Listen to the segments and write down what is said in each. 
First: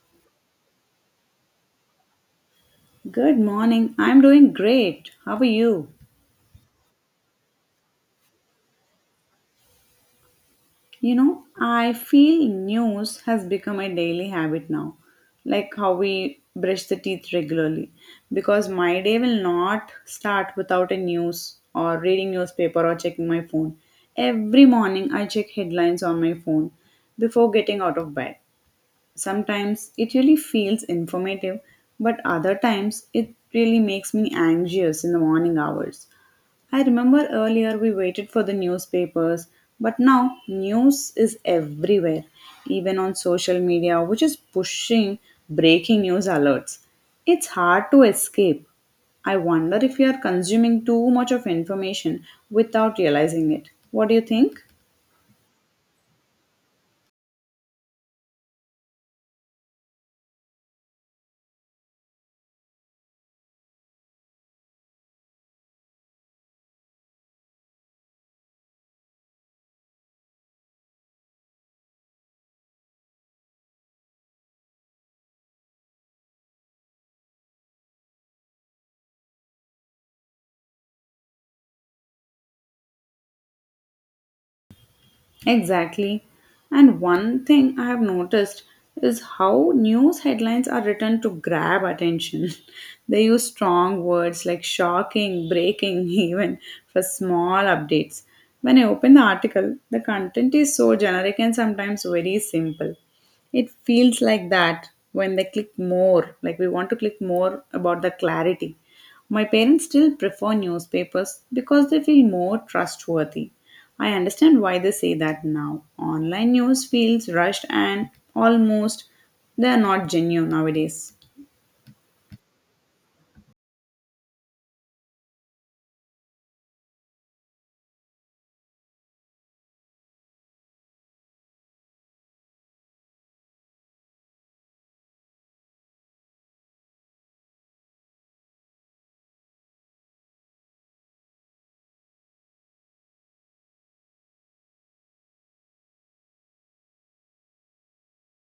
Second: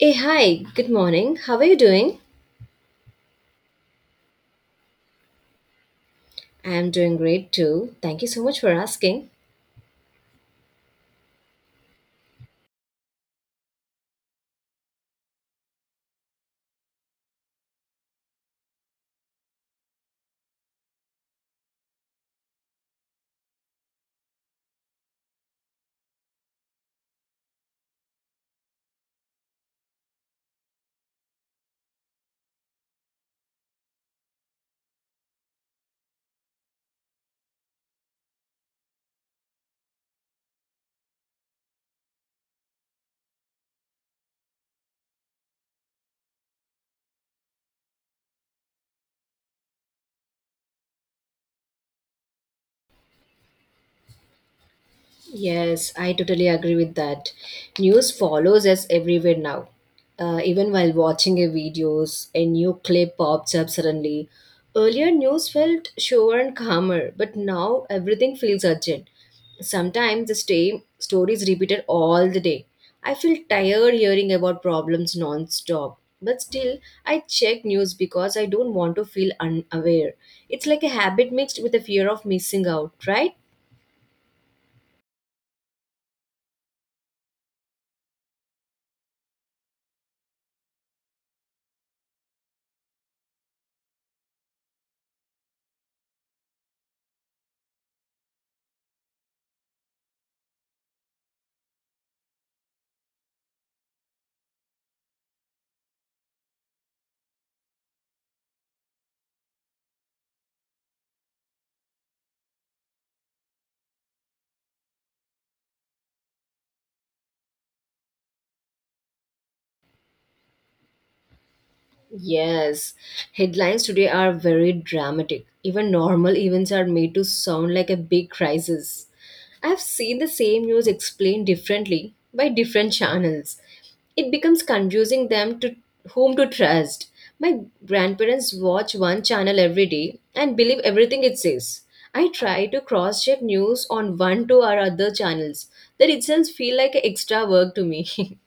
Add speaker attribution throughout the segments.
Speaker 1: Hey, hi, good morning. How are you doing?
Speaker 2: Good morning. I'm doing great. How are you?
Speaker 1: I am doing great too. Thank you so much for asking.
Speaker 2: You know, I feel news has become a daily habit now, like how we brush the teeth regularly. Because my day will not start without a news or reading newspaper or checking my phone. Every morning I check headlines on my phone before getting out of bed. Sometimes it really feels informative, but other times it really makes me anxious in the morning hours. I remember earlier we waited for the newspapers, but now news is everywhere, even on social media, which is pushing breaking news alerts. It's hard to escape. I wonder if we are consuming too much of information without realizing it. What do you think?
Speaker 1: Yes, I totally agree with that. News follows us everywhere now. Even while watching a videos, a new clip pops up suddenly. Earlier, news felt sure and calmer, but now everything feels urgent. Sometimes the same story is repeated all the day. I feel tired hearing about problems non-stop. But still, I check news because I don't want to feel unaware. It's like a habit mixed with a fear of missing out, right?
Speaker 2: Exactly. And one thing I have noticed is how news headlines are written to grab attention. they use strong words like shocking, breaking, even for small updates. When I open the article, the content is so generic and sometimes very simple. It feels like that when they click more, like we want to click more about the clarity. My parents still prefer newspapers because they feel more trustworthy. I understand why they say that now. Online news feels rushed and almost they are not genuine nowadays.
Speaker 1: Yes, headlines today are very dramatic. Even normal events are made to sound like a big crisis. I've seen the same news explained differently by different channels. It becomes confusing them to whom to trust. My grandparents watch one channel every day and believe everything it says. I try to cross check news on one to our other channels. That itself feel like extra work to me.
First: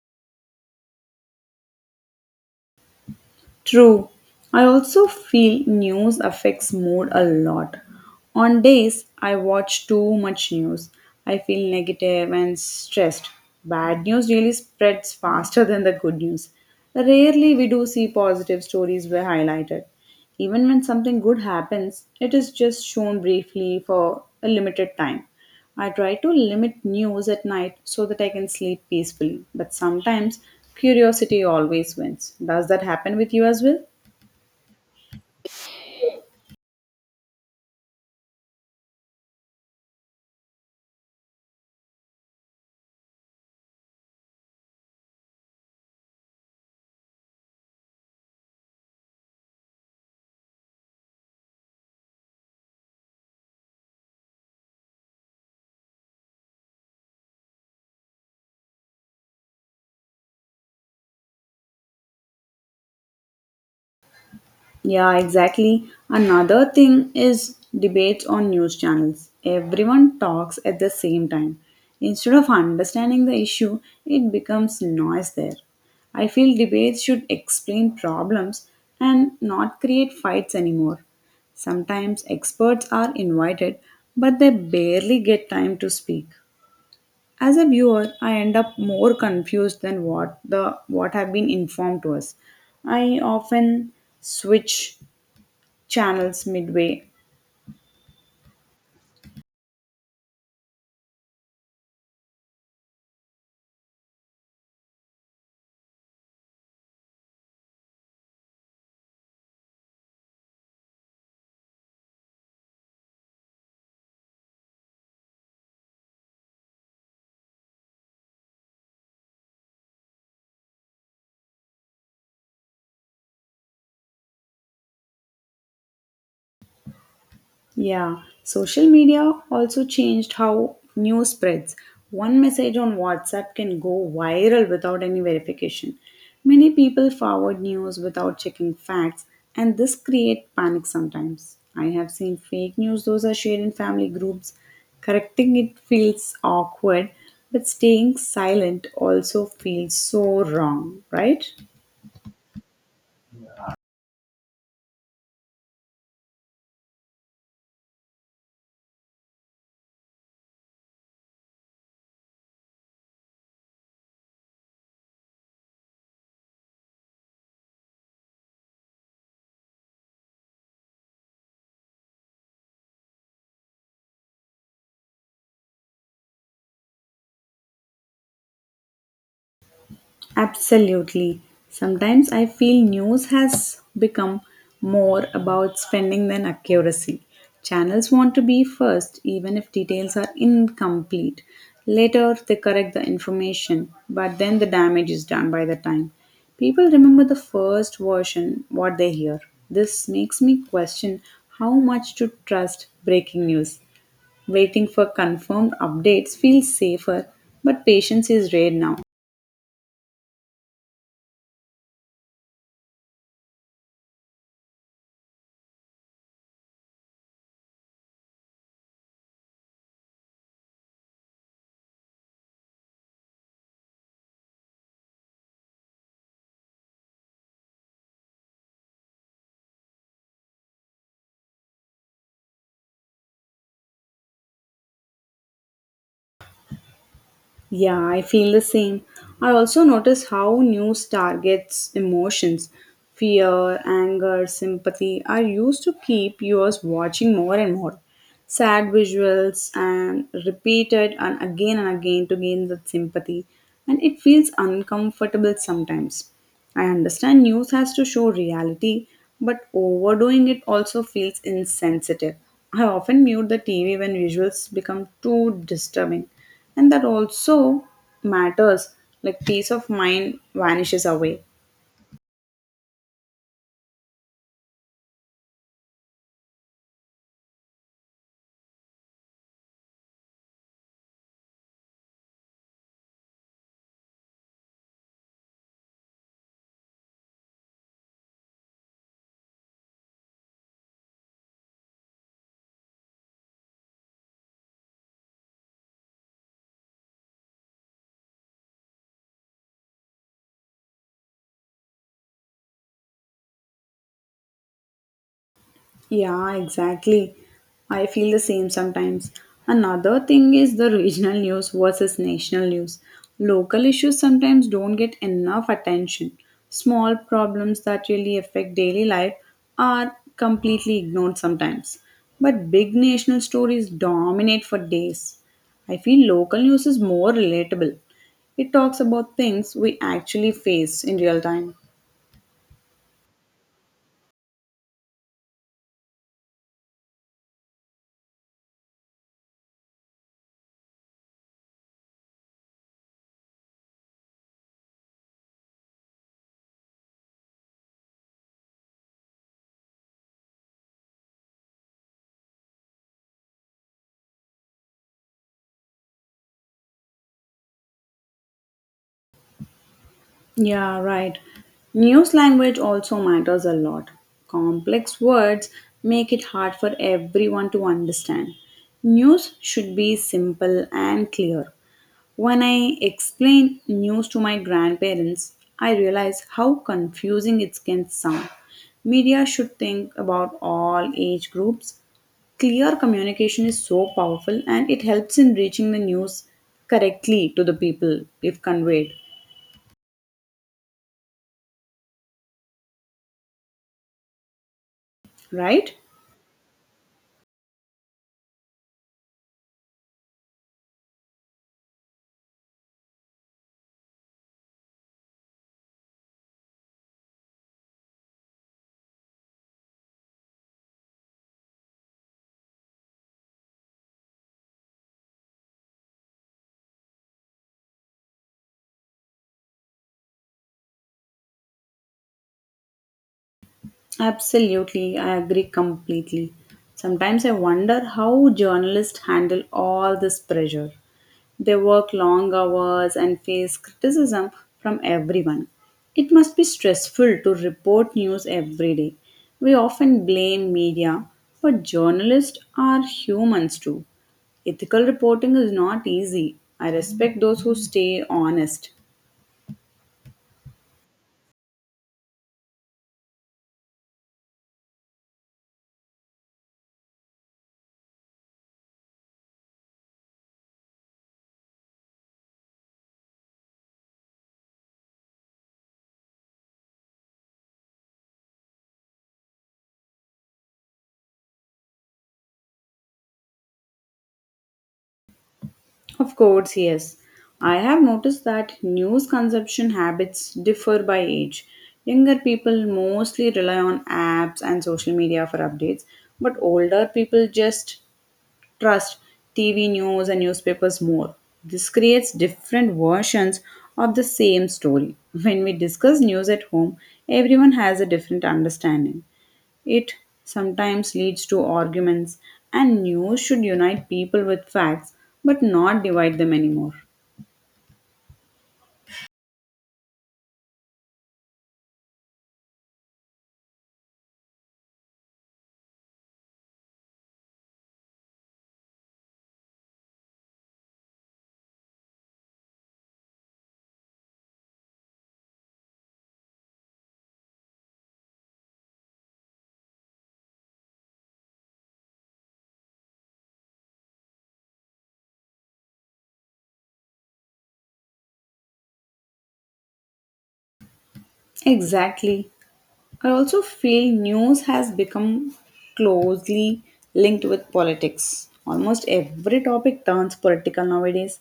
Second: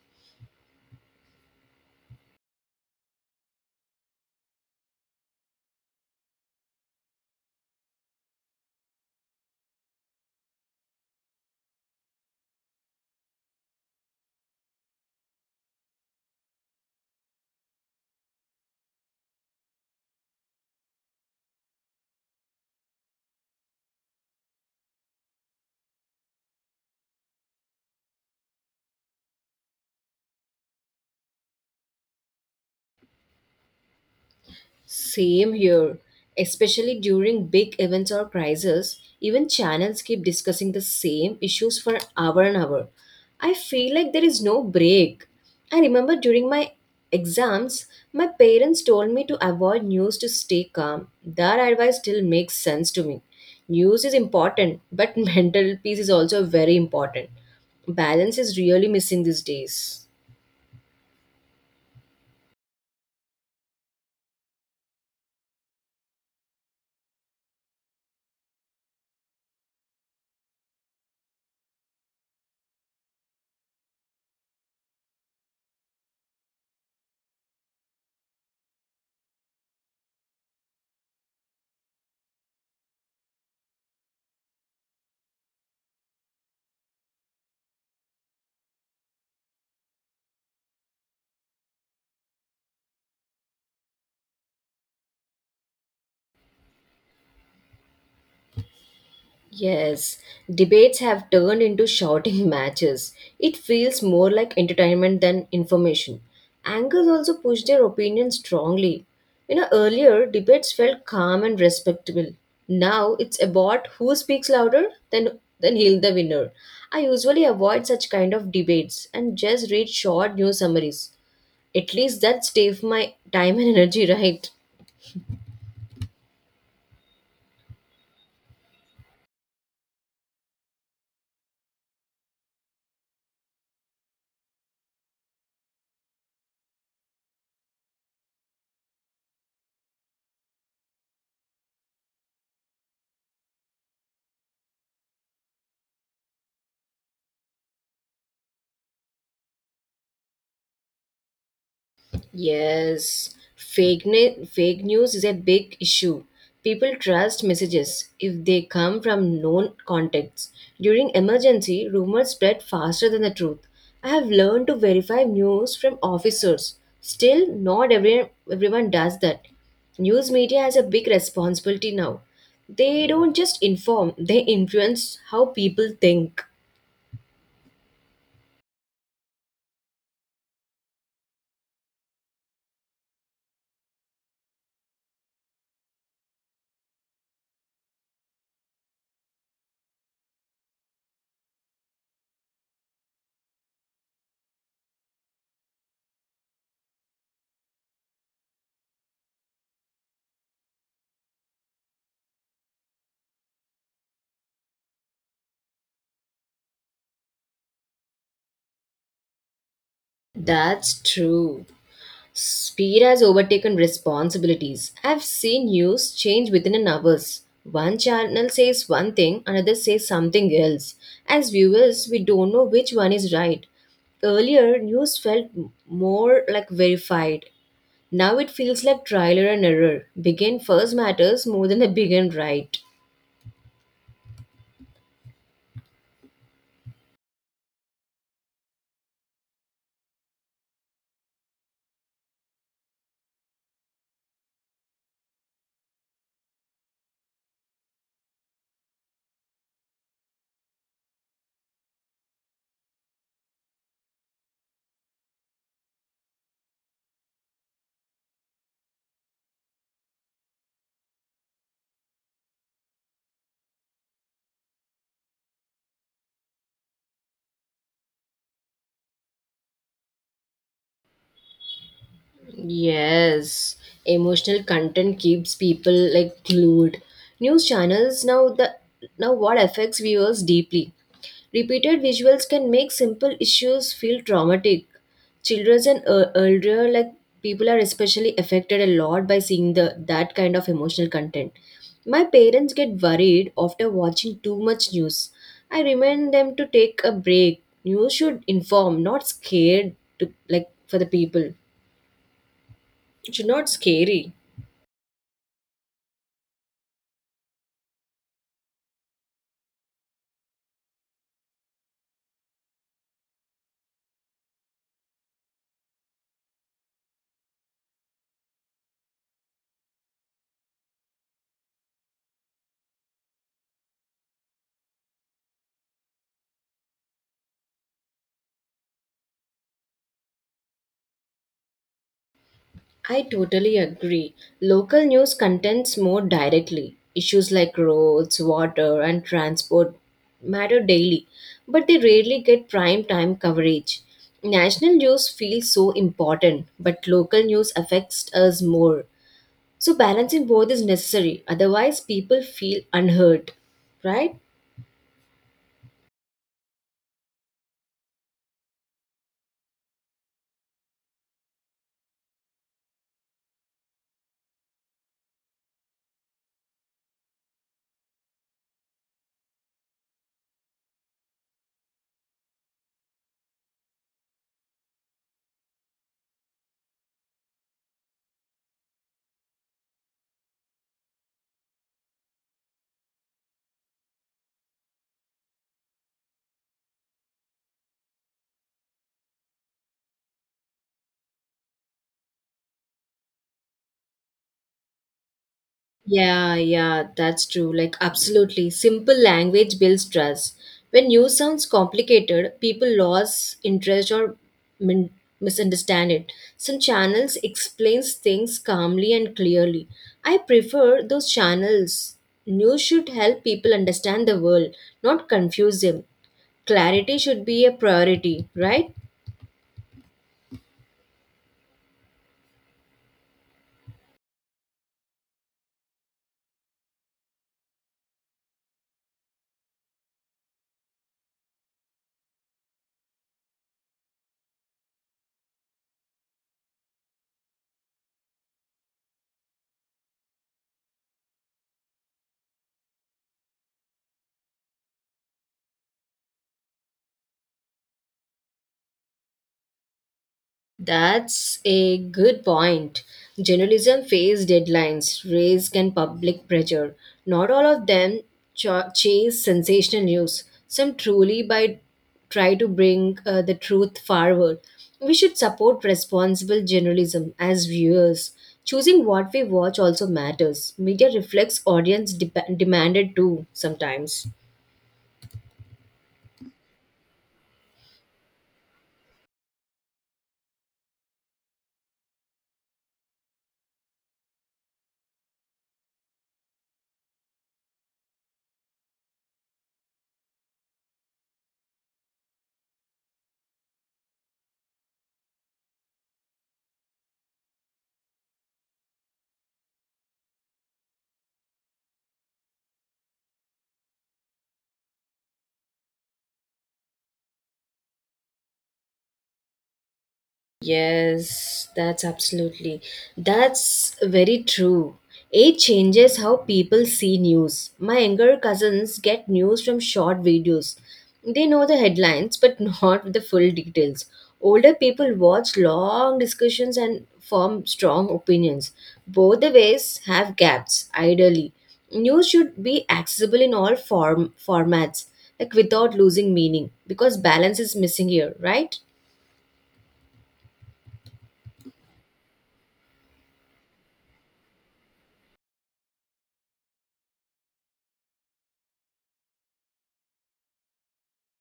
Speaker 2: True. I also feel news affects mood a lot. On days I watch too much news, I feel negative and stressed. Bad news really spreads faster than the good news. Rarely we do see positive stories were highlighted. Even when something good happens, it is just shown briefly for a limited time. I try to limit news at night so that I can sleep peacefully, but sometimes curiosity always wins. Does that happen with you as well?
Speaker 1: Same here. Especially during big events or crises, even channels keep discussing the same issues for hour and hour. I feel like there is no break. I remember during my exams, my parents told me to avoid news to stay calm. That advice still makes sense to me. News is important, but mental peace is also very important. Balance is really missing these days.
Speaker 2: Yeah, exactly. Another thing is debates on news channels. Everyone talks at the same time. Instead of understanding the issue, it becomes noise there. I feel debates should explain problems and not create fights anymore. Sometimes experts are invited, but they barely get time to speak. As a viewer, I end up more confused than what have been informed to us. I often switch channels midway.
Speaker 1: Yes, debates have turned into shouting matches. It feels more like entertainment than information. Anchors also push their opinions strongly. You know, earlier debates felt calm and respectable. Now it's about who speaks louder, then he'll the winner. I usually avoid such kind of debates and just read short news summaries. At least that saves my time and energy, right?
Speaker 2: Yeah, social media also changed how news spreads. One message on WhatsApp can go viral without any verification. Many people forward news without checking facts, and this creates panic sometimes. I have seen fake news, those are shared in family groups. Correcting it feels awkward, but staying silent also feels so wrong, right?
Speaker 1: Yes, fake news is a big issue. People trust messages if they come from known contacts. During emergency, rumors spread faster than the truth. I have learned to verify news from officers. Still, not every, everyone does that. News media has a big responsibility now. They don't just inform, they influence how people think.
Speaker 2: Absolutely. Sometimes I feel news has become more about spending than accuracy. Channels want to be first, even if details are incomplete. Later, they correct the information, but then the damage is done by the time. People remember the first version, what they hear. This makes me question how much to trust breaking news. Waiting for confirmed updates feels safer, but patience is rare now.
Speaker 1: That's true. Speed has overtaken responsibilities. I've seen news change within an hours. One channel says one thing, another says something else. As viewers, we don't know which one is right. Earlier, more like verified. Now it feels like trial and error. Begin first matters more than the begin right.
Speaker 2: Yeah, I feel the same. I also notice how news targets emotions. Fear, anger, sympathy are used to keep viewers watching more and more. Sad visuals and repeated and again to gain that sympathy and it feels uncomfortable sometimes. I understand news has to show reality, but overdoing it also feels insensitive. I often mute the TV when visuals become too disturbing, and that also matters like peace of mind vanishes away.
Speaker 1: Yes, emotional content keeps people like glued. News channels now the now what affects viewers deeply. Repeated visuals can make simple issues feel traumatic. Children and elder like people are especially affected a lot by seeing the that kind of emotional content. My parents get worried after watching too much news. I remind them to take a break. News should inform, not scared to like for the people. It's not scary.
Speaker 2: Yeah, exactly. I feel the same sometimes. Another thing is the regional news versus national news. Local issues sometimes don't get enough attention. Small problems that really affect daily life are completely ignored sometimes. But big national stories dominate for days. I feel local news is more relatable. It talks about things we actually face in real time.
Speaker 1: I totally agree. Local news contents more directly. Issues like roads, water, and transport matter daily, but they rarely get prime time coverage. National news feels so important, but local news affects us more. So, balancing both is necessary, otherwise, people feel unheard, right?
Speaker 2: Yeah, right. News language also matters a lot. Complex words make it hard for everyone to understand. News should be simple and clear. When I explain news to my grandparents, I realize how confusing it can sound. Media should think about all age groups. Clear communication is so powerful and it helps in reaching the news correctly to the people if conveyed, right?
Speaker 1: Yeah, yeah, that's true. Like, absolutely. Simple language builds trust. When news sounds complicated, people lose interest or min- misunderstand it. Some channels explains things calmly and clearly. I prefer those channels. News should help people understand the world, not confuse them. Clarity should be a priority, right?
Speaker 2: Absolutely, I agree completely. Sometimes I wonder how journalists handle all this pressure. They work long hours and face criticism from everyone. It must be stressful to report news every day. We often blame media, but journalists are humans too. Ethical reporting is not easy. I respect those who stay honest.
Speaker 1: That's a good point. Journalism face deadlines, risk, and public pressure. Not all of them ch- chase sensational news. Some truly by try to bring the truth forward. We should support responsible journalism as viewers. Choosing what we watch also matters. Media reflects demanded too sometimes.
Speaker 2: Of course, yes. I have noticed that news consumption habits differ by age. Younger people mostly rely on apps and social media for updates, but older people just trust TV news and newspapers more. This creates different versions of the same story. When we discuss news at home, everyone has a different understanding. It sometimes leads to arguments, and news should unite people with facts but not divide them anymore.
Speaker 1: Yes, that's absolutely. That's very true. Age changes how people see news. My younger cousins get news from short videos. They know the headlines but not the full details. Older people watch long discussions and form strong opinions. Both the ways have gaps, ideally. News should be accessible in all form formats, like without losing meaning, because balance is missing here, right?
Speaker 2: Exactly. I also feel news has become closely linked with politics. Almost every topic turns political nowadays.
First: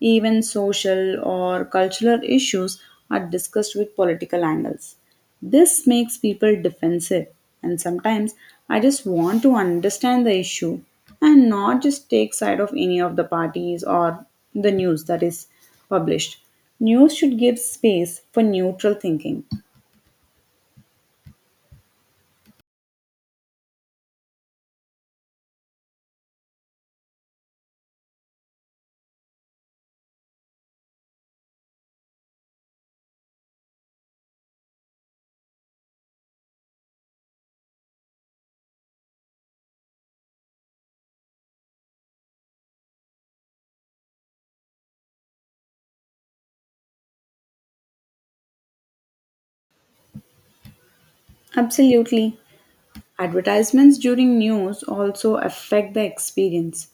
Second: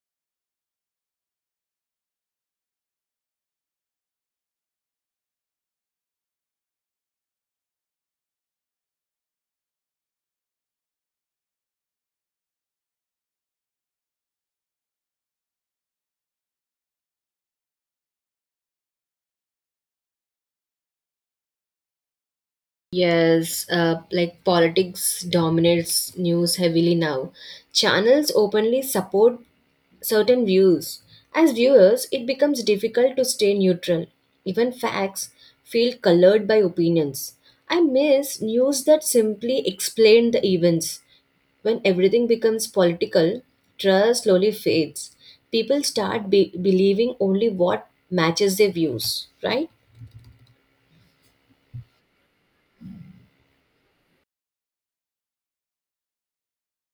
Speaker 2: Even social or cultural issues are discussed with political angles. This makes people defensive, and sometimes I just want to understand the issue and not just take side of any of the parties or the news that is published. News should give space for neutral thinking.
Speaker 1: Yes, like politics dominates news heavily now. Channels openly support certain views. As viewers, it becomes difficult to stay neutral. Even facts feel colored by opinions. I miss news that simply explain the events. When everything becomes political, trust slowly fades. People start believing only what matches their views, right?
Speaker 2: Absolutely. Advertisements during news also affect the experience.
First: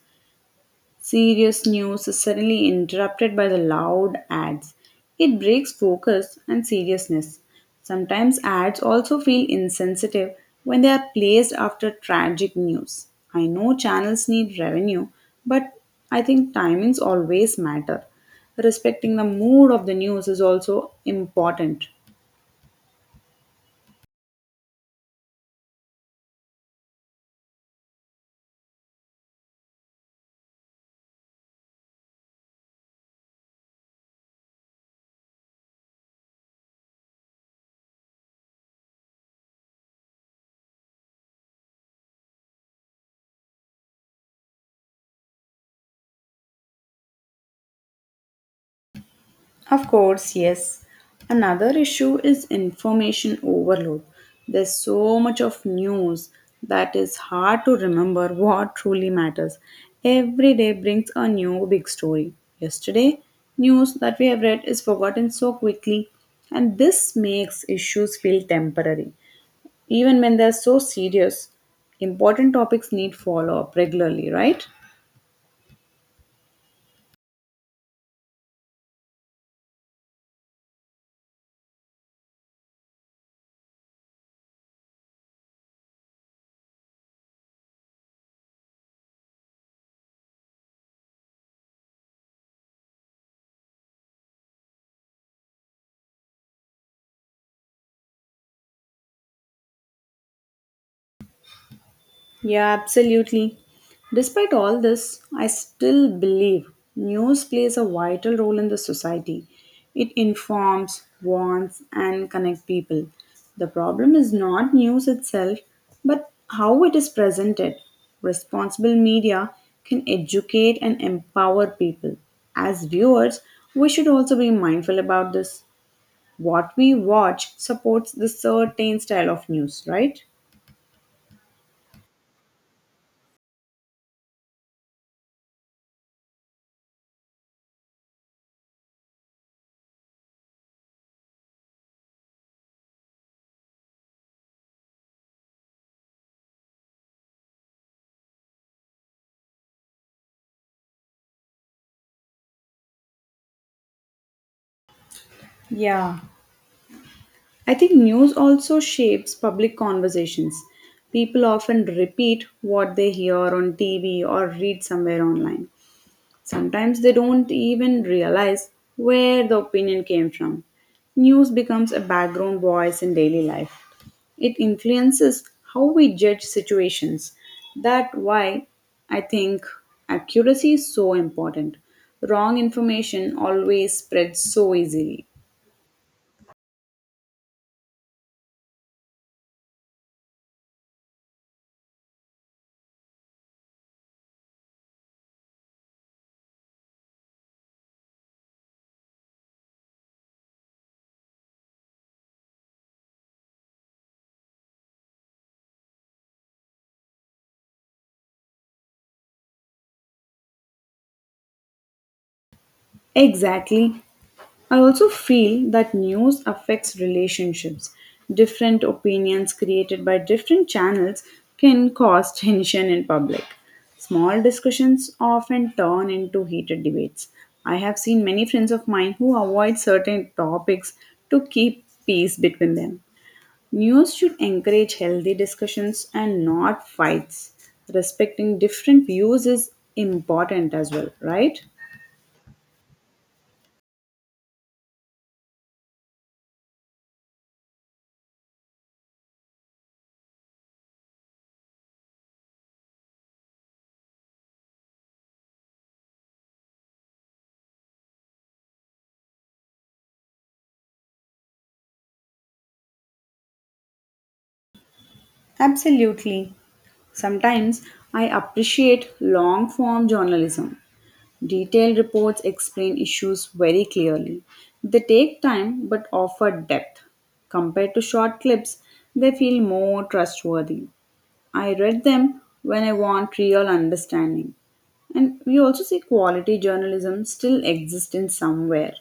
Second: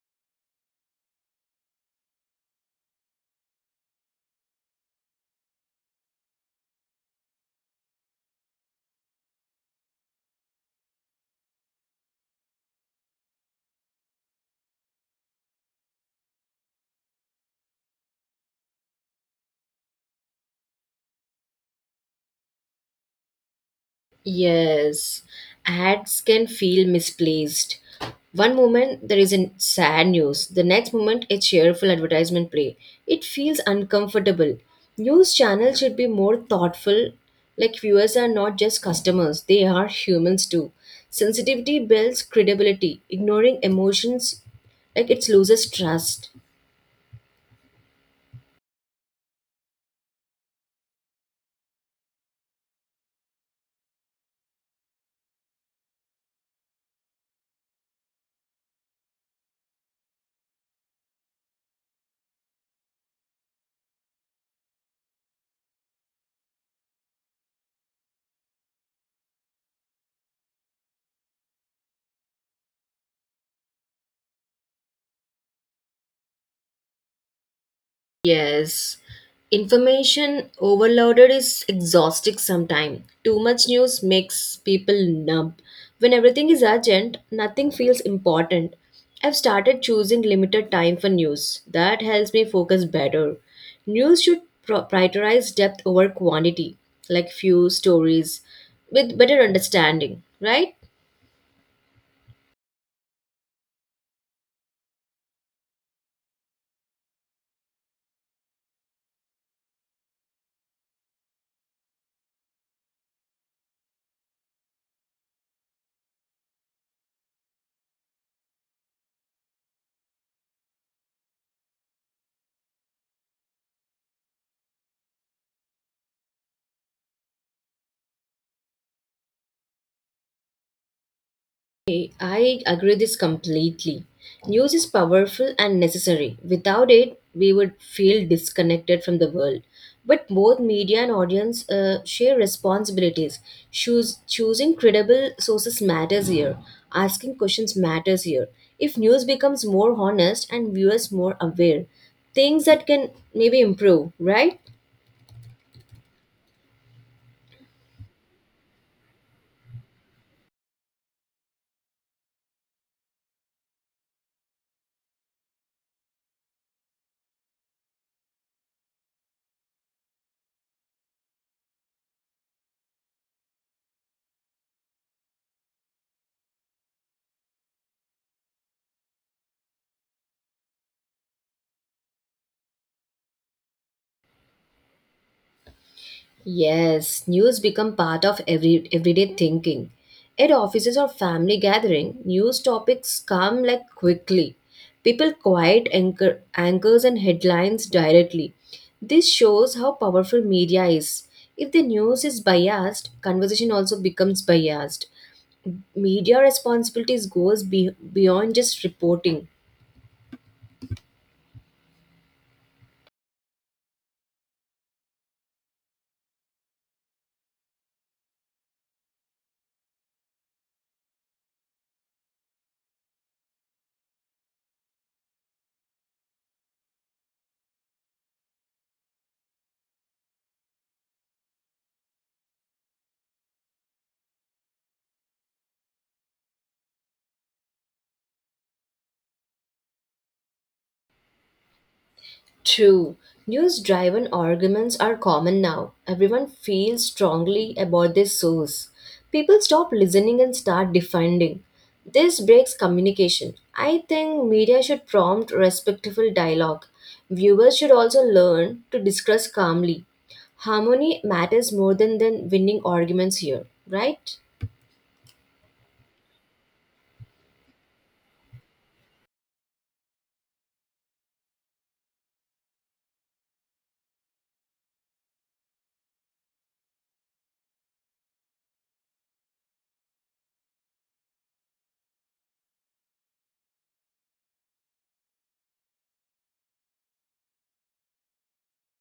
Speaker 2: Serious news is suddenly interrupted by the loud ads. It breaks focus and seriousness. Sometimes ads also feel insensitive when they are placed after tragic news. I know channels need revenue, but I think timings always matter. Respecting the mood of the news is also important.
Speaker 1: Yes, ads can feel misplaced. One moment there is a sad news, the next moment a cheerful advertisement play. It feels uncomfortable. News channels should be more thoughtful. Like viewers are not just customers, they are humans too. Sensitivity builds credibility. Ignoring emotions, like it loses trust.
Speaker 2: Of course, yes. Another issue is information overload. There's so much of news that is hard to remember what truly matters. Every day brings a new big story. Yesterday, news that we have read is forgotten so quickly, and this makes issues feel temporary. Even when they're so serious, important topics need follow up regularly, right?
Speaker 1: Yes. Information overloaded is exhausting sometimes. Too much news makes people numb. When everything is urgent, nothing feels important. I've started choosing limited time for news. That helps me focus better. News should prioritize depth over quantity, like few stories with better understanding, right?
Speaker 2: Yeah, absolutely. Despite all this, I still believe news plays a vital role in the society. It informs, warns, and connects people. The problem is not news itself, but how it is presented. Responsible media can educate and empower people. As viewers, we should also be mindful about this. What we watch supports the certain style of news, right?
Speaker 1: Hey, I agree this completely. News is powerful and necessary. Without it, we would feel disconnected from the world. But both media and audience share responsibilities. Choosing credible sources matters here. Asking questions matters here. If news becomes more honest and viewers more aware, things that can maybe improve, right?
Speaker 2: Yeah. I think news also shapes public conversations. People often repeat what they hear on TV or read somewhere online. Sometimes they don't even realize where the opinion came from. News becomes a background voice in daily life. It influences how we judge situations. That's why I think accuracy is so important. Wrong information always spreads so easily.
Speaker 1: Yes, news become part of everyday thinking. At offices or family gathering, news topics come like quickly. People anchors and headlines directly. This shows how powerful media is. If the news is biased, conversation also becomes biased. Media responsibilities beyond just reporting.
Speaker 2: Exactly. I also feel that news affects relationships. Different opinions created by different channels can cause tension in public. Small discussions often turn into heated debates. I have seen many friends of mine who avoid certain topics to keep peace between them. News should encourage healthy discussions and not fights. Respecting different views is important as well, right?
Speaker 1: True. News driven arguments are common now. Everyone feels strongly about their source. People stop listening and start defending. This breaks communication. I think media should prompt respectful dialogue. Viewers should also learn to discuss calmly. Harmony matters more than winning arguments here, right?
Speaker 2: Absolutely. Sometimes I appreciate long form journalism. Detailed reports explain issues very clearly. They take time but offer depth. Compared to short clips, they feel more trustworthy. I read them when I want real understanding. And we also see quality journalism still exists in somewhere,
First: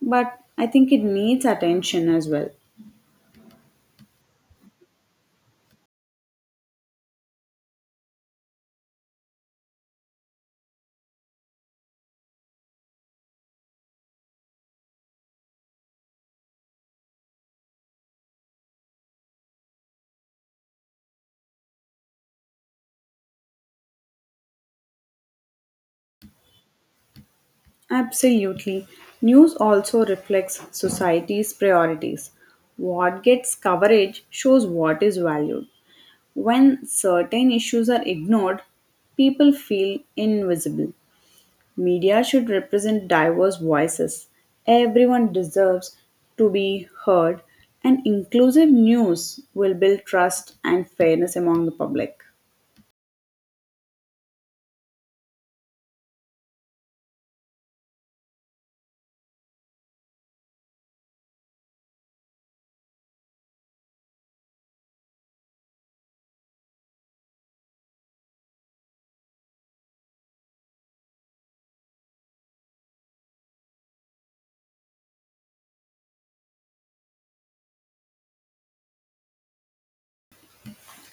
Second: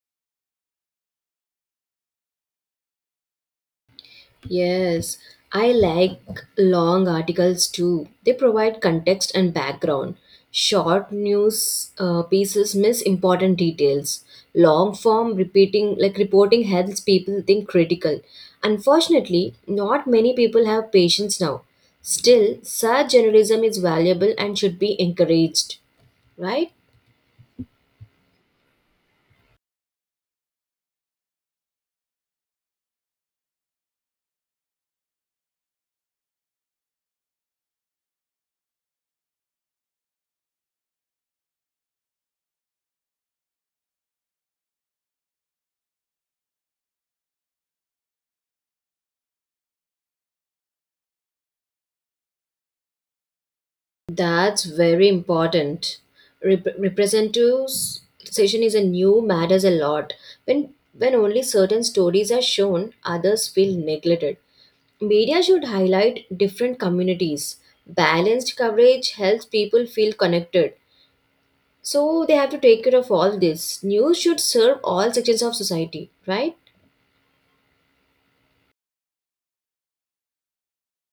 Speaker 2: but I think it needs attention as well.
Speaker 1: Yes, I like long articles too. They provide context and background. Short news pieces miss important details. Long form repeating like reporting helps people think critical. Unfortunately, not many people have patience now. Still, such journalism is valuable and should be encouraged, right?
Speaker 2: Absolutely. News also reflects society's priorities. What gets coverage shows what is valued. When certain issues are ignored, people feel invisible. Media should represent diverse voices. Everyone deserves to be heard, and inclusive news will build trust and fairness among the public.
Speaker 1: That's very important. Representative session is a new matters a lot. When only certain stories are shown, others feel neglected. Media should highlight different communities. Balanced coverage helps people feel connected. So they have to take care of all this. News should serve all sections of society, right?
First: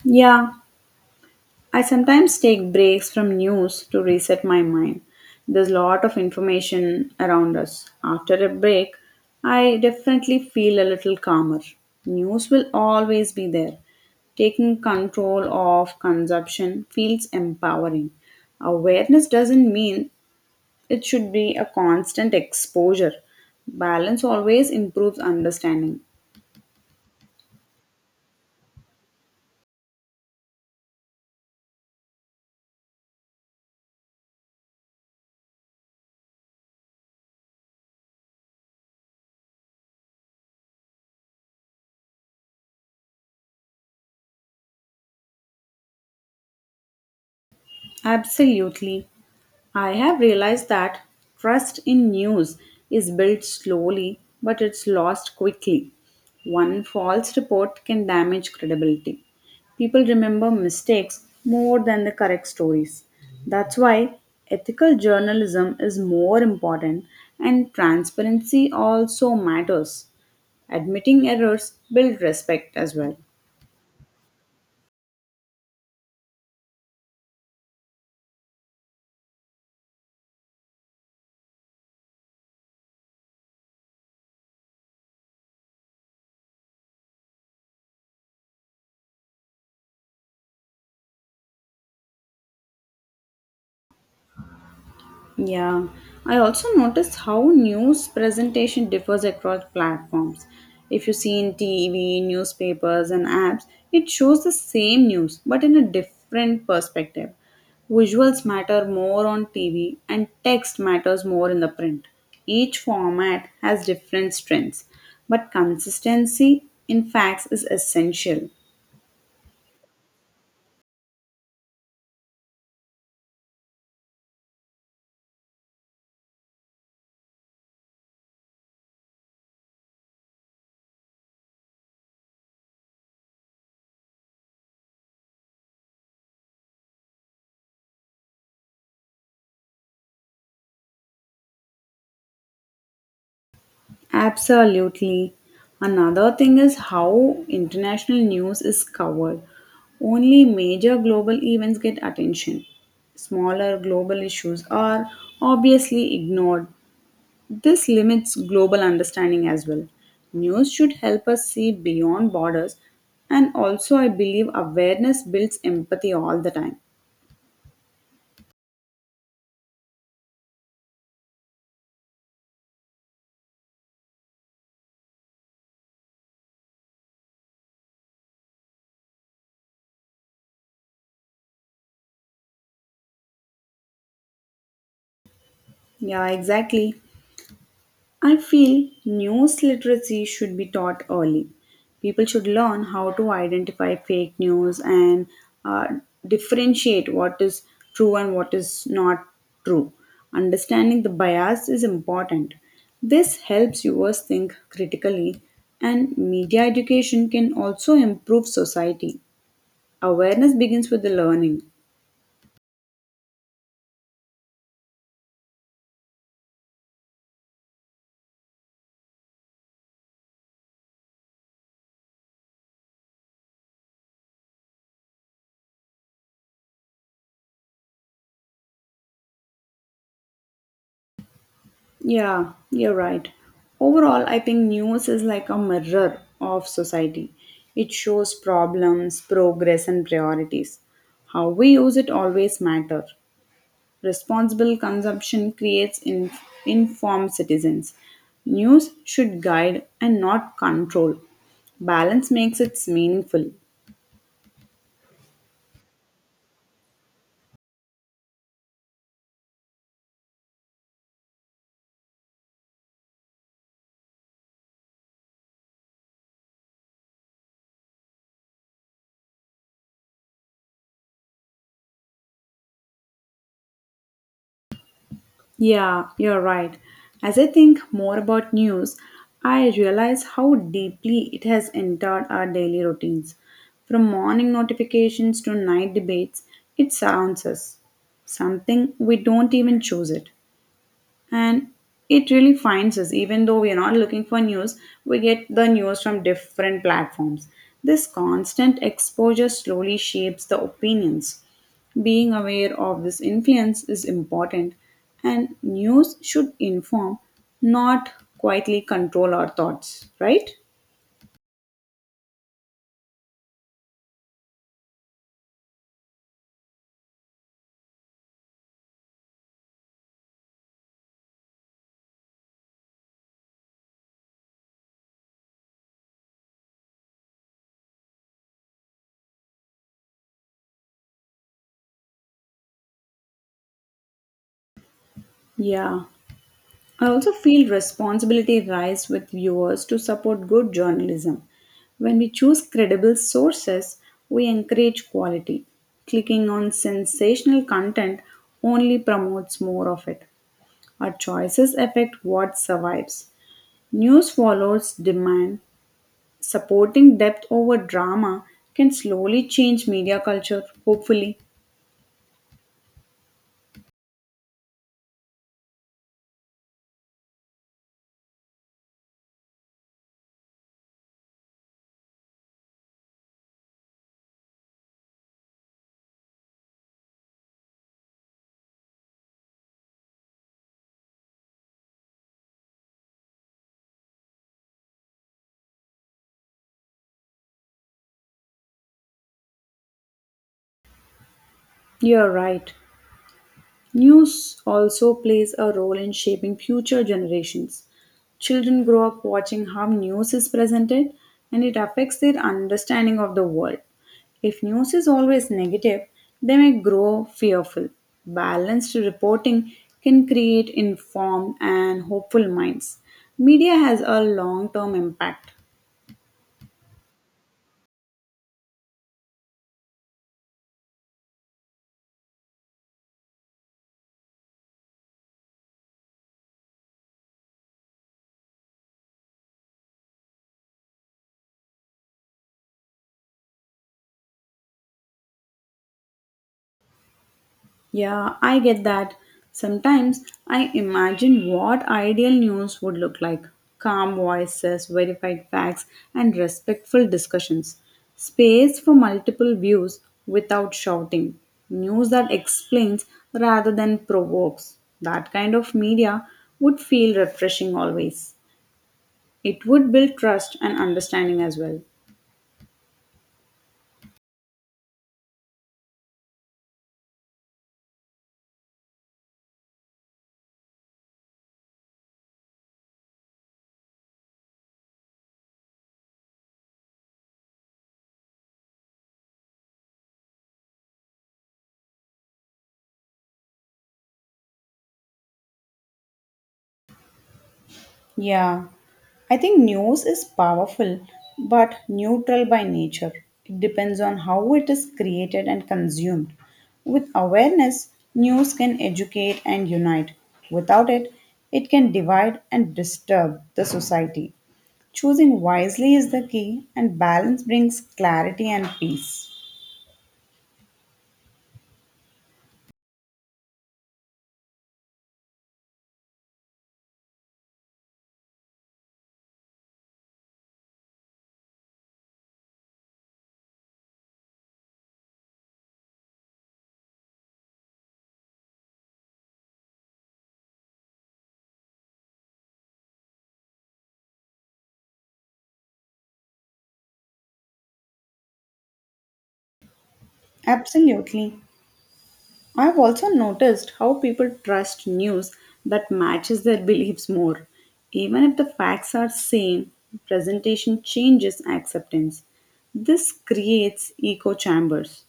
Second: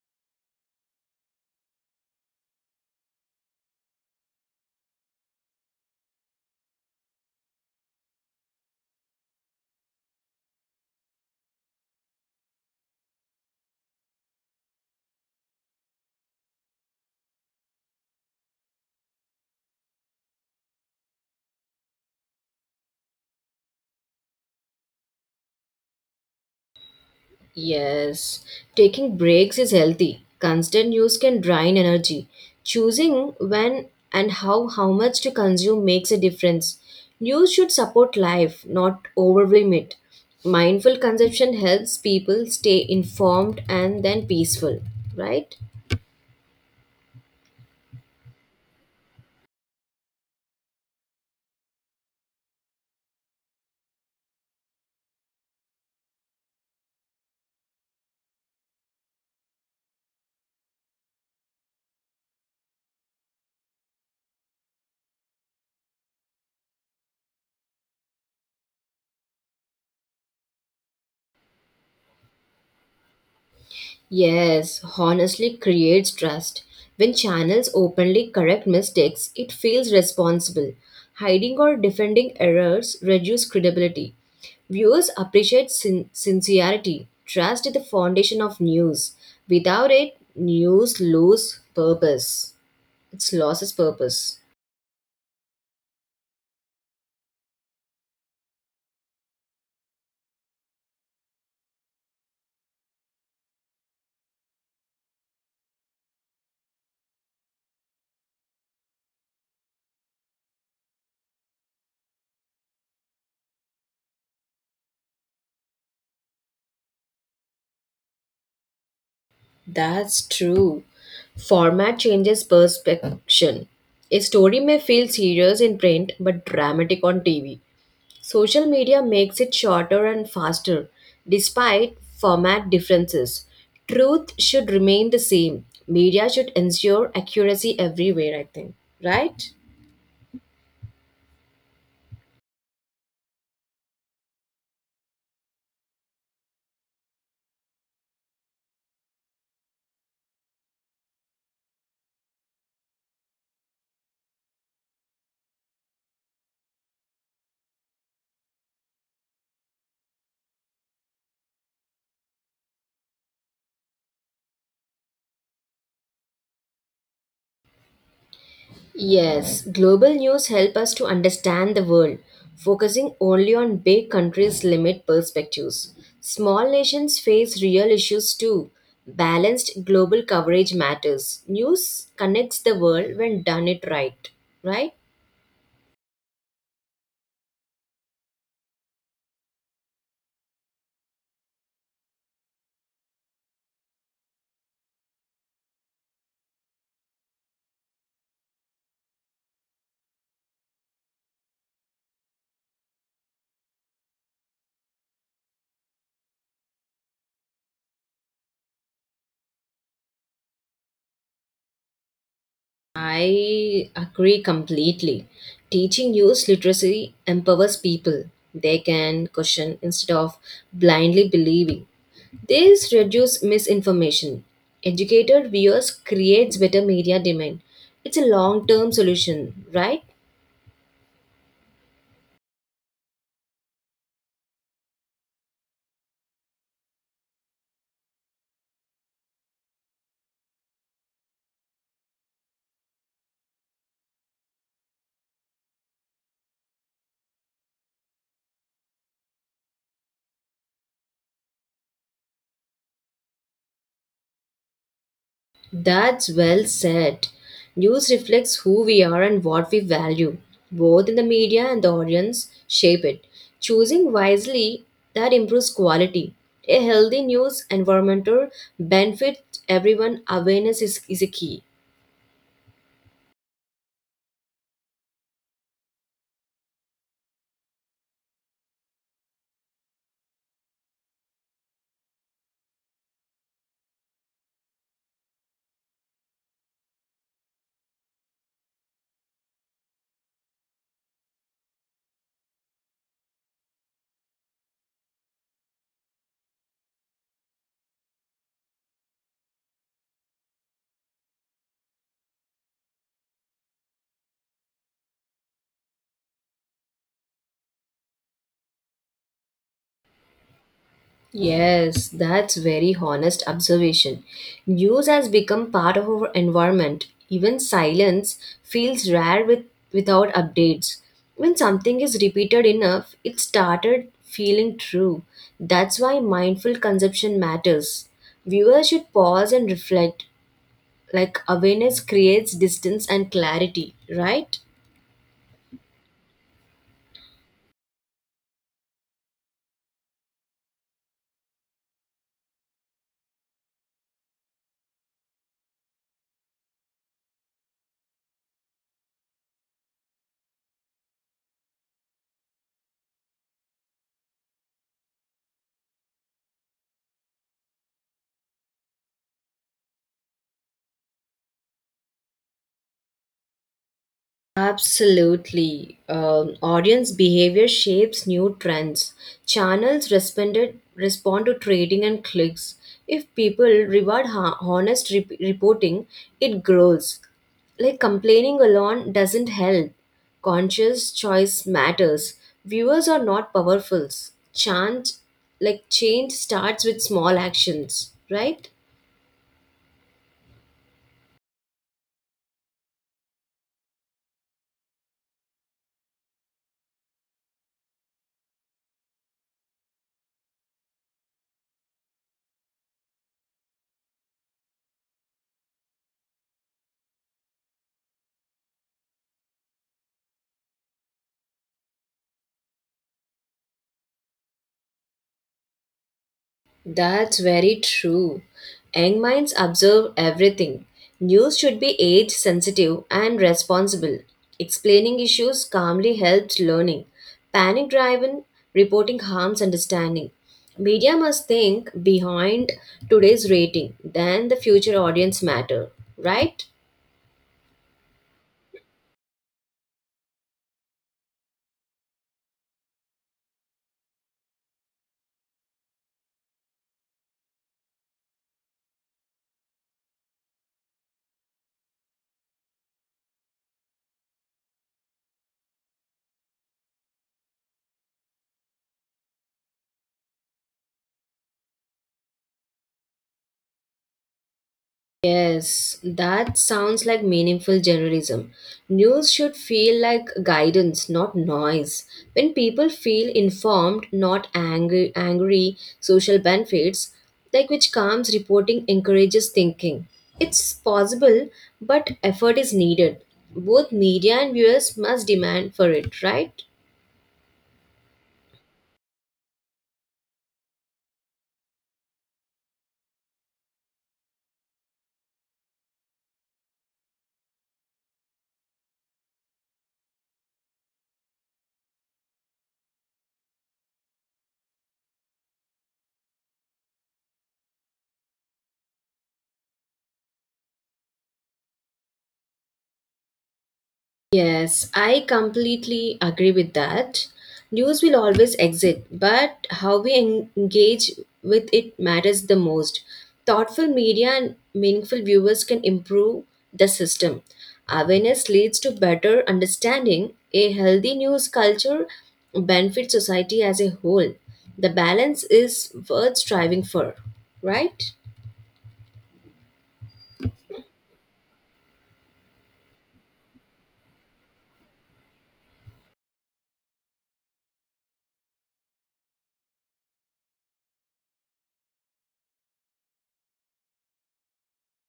Speaker 2: Yeah, I sometimes take breaks from news to reset my mind. There's a lot of information around us. After a break, I definitely feel a little calmer. News will always be there. Taking control of consumption feels empowering. Awareness doesn't mean it should be a constant exposure. Balance always improves understanding.
Speaker 1: Yes, taking breaks is healthy. Constant use can drain energy. Choosing when and how much to consume makes a difference. News should support life, not overwhelm it. Mindful consumption helps people stay informed and then peaceful, right?
Speaker 2: Absolutely. I have realized that trust in news is built slowly but it's lost quickly. One false report can damage credibility. People remember mistakes more than the correct stories. That's why ethical journalism is more important and transparency also matters. Admitting errors build respect as well.
Speaker 1: Yes, honestly creates trust. When channels openly correct mistakes, it feels responsible. Hiding or defending errors reduce credibility. Viewers appreciate sincerity. Trust is the foundation of news. Without it, news lose purpose. It loses purpose.
Speaker 2: Yeah, I also noticed how news presentation differs across platforms. If you see in TV, newspapers, and apps, it shows the same news but in a different perspective. Visuals matter more on TV and text matters more in the print. Each format has different strengths, but consistency in facts is essential.
Speaker 1: That's true. Format changes perception. A story may feel serious in print but dramatic on TV. Social media makes it shorter and faster, despite format differences. Truth should remain the same. Media should ensure accuracy everywhere, I think. Right?
Speaker 2: Absolutely. Another thing is how international news is covered. Only major global events get attention. Smaller global issues are obviously ignored. This limits global understanding as well. News should help us see beyond borders, and also, I believe awareness builds empathy all the time.
Speaker 1: Yes, global news help us to understand the world. Focusing only on big countries limit perspectives. Small nations face real issues too. Balanced global coverage matters. News connects the world when done it right, right?
Speaker 2: Yeah, exactly. I feel news literacy should be taught early. People should learn how to identify fake news and uh, differentiate what is true and what is not true. Understanding the bias is important. This helps viewers think critically, and media education can also improve society. Awareness begins with the learning.
Speaker 1: I agree completely. Teaching youth literacy empowers people. They can question instead of blindly believing. This reduces misinformation. Educated viewers creates better media demand. It's a long-term solution, right?
Speaker 2: Yeah, you're right. Overall, I think news is like a mirror of society. It shows problems, progress, and priorities. How we use it always matter. Responsible consumption creates informed citizens. News should guide and not control. Balance makes it meaningful.
Speaker 1: That's well said. News reflects who we are and what we value. Both in the media and the audience shape it. Choosing wisely that improves quality. A healthy news environmental benefits everyone. Awareness is a key.
Speaker 2: Yeah, you're right. As I think more about news, I realize how deeply it has entered our daily routines. From morning notifications to night debates, it surrounds us. Something we don't even choose it, and it really finds us. Even though we are not looking for news, we get the news from different platforms. This constant exposure slowly shapes the opinions. Being aware of this influence is important, and news should inform, not quietly control our thoughts, right?
Speaker 1: Yes, that's very honest observation. News has become part of our environment. Even silence feels rare without updates. When something is repeated enough, it started feeling true. That's why mindful consumption matters. Viewers should pause and reflect. Like awareness creates distance and clarity, right?
Speaker 2: Yeah, I also feel responsibility lies with viewers to support good journalism. When we choose credible sources, we encourage quality. Clicking on sensational content only promotes more of it. Our choices affect what survives. News follows demand. Supporting depth over drama can slowly change media culture, hopefully.
Speaker 1: Absolutely. Audience behavior shapes new trends. Respond to trading and clicks. If people reward honest reporting, it grows. Like complaining alone doesn't help. Conscious choice matters. Viewers are not powerfuls. Like change starts with small actions, right?
Speaker 2: You're right. News also plays a role in shaping future generations. Children grow up watching how news is presented and it affects their understanding of the world. If news is always negative, they may grow fearful. Balanced reporting can create informed and hopeful minds. Media has a long term impact.
Speaker 1: That's very true. Young minds observe everything. News should be age sensitive and responsible. Explaining issues calmly helps learning. Panic driven reporting harms understanding. Media must think behind today's rating, then the future audience matter, right?
Speaker 2: Yeah, I get that. Sometimes I imagine what ideal news would look like calm voices, verified facts, and respectful discussions. Space for multiple views without shouting. News that explains rather than provokes. That kind of media would feel refreshing always. It would build trust and understanding as well.
Speaker 1: Yes, that sounds like meaningful journalism. News should feel like guidance, not noise. When people feel informed, not angry, angry social benefits, like which calms reporting encourages thinking. It's possible, but effort is needed. Both media and viewers must demand for it, right?
Speaker 2: Yeah, I think news is powerful but neutral by nature. It depends on how it is created and consumed. With awareness, news can educate and unite. Without it, it can divide and disturb the society. Choosing wisely is the key, and balance brings clarity and peace.
Speaker 1: Yes, I completely agree with that. News will always exist, but how we engage with it matters the most. Thoughtful media and meaningful viewers can improve the system. Awareness leads to better understanding. A healthy news culture benefits society as a whole. The balance is worth striving for, right?
Speaker 2: Absolutely. I've also noticed how people trust news that matches their beliefs more. Even if the facts are same, presentation changes acceptance. This creates echo chambers.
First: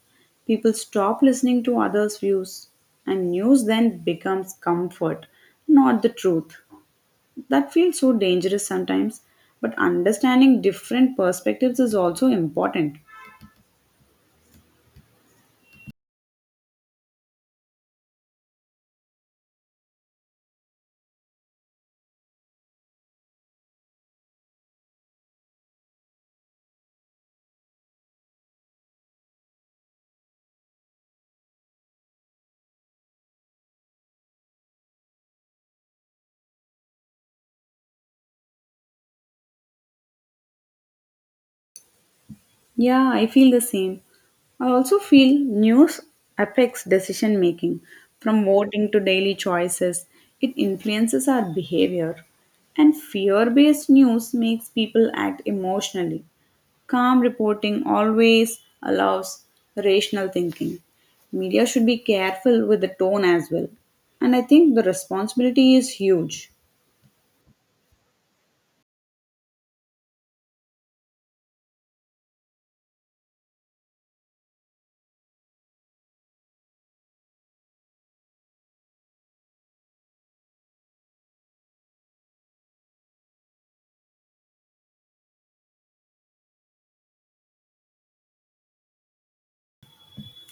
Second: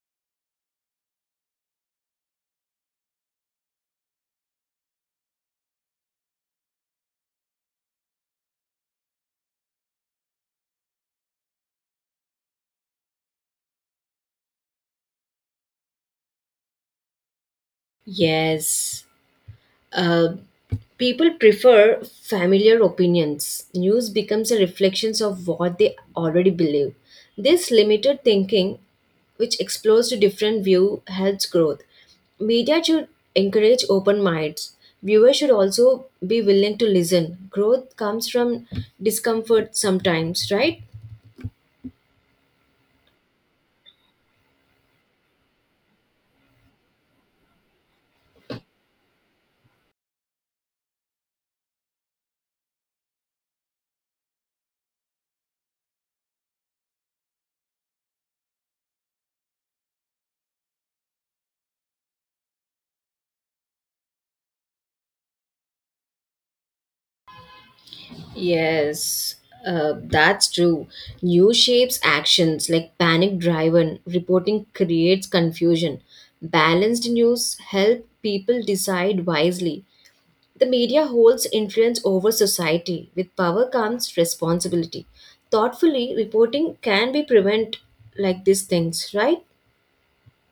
Speaker 2: People stop listening to others' views and news then becomes comfort, not the truth. That feels so dangerous sometimes, but understanding different perspectives is also important.
Speaker 1: Yes. Uh, People prefer familiar opinions. News becomes a reflection of what they already believe. This limited thinking, which explores to different view, helps growth. Media should encourage open minds. Viewers should also be willing to listen. Growth comes from discomfort sometimes, right?
Speaker 2: Yeah, I feel the same. I also feel news affects decision making, from voting to daily choices. It influences our behavior. And fear based news makes people act emotionally. Calm reporting always allows rational thinking. Media should be careful with the tone as well. And I think the responsibility is huge.
Speaker 1: Yes, that's true. New shapes actions like panic driven reporting creates confusion. Balanced news help people decide wisely. The media holds influence over society. With power comes responsibility. Thoughtfully reporting can be prevent like these things, right?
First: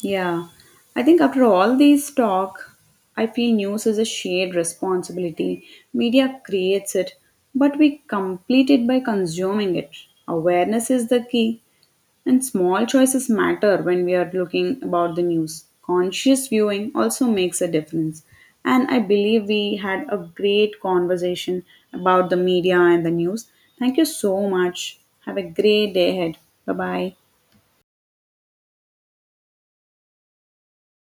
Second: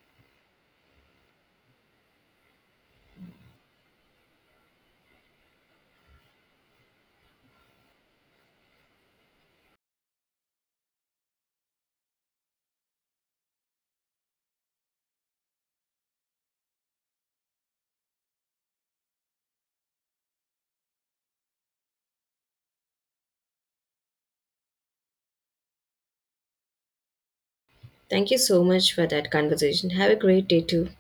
Speaker 2: Yeah, I think after all these talk, I feel news is a shared responsibility. Media creates it, but we complete it by consuming it. Awareness is the key, and small choices matter when we are looking about the news. Conscious viewing also makes a difference. And I believe we had a great conversation about the media and the news. Thank you so much. Have a great day ahead. Bye bye.
Speaker 1: Thank you so much for that conversation. Have a great day too.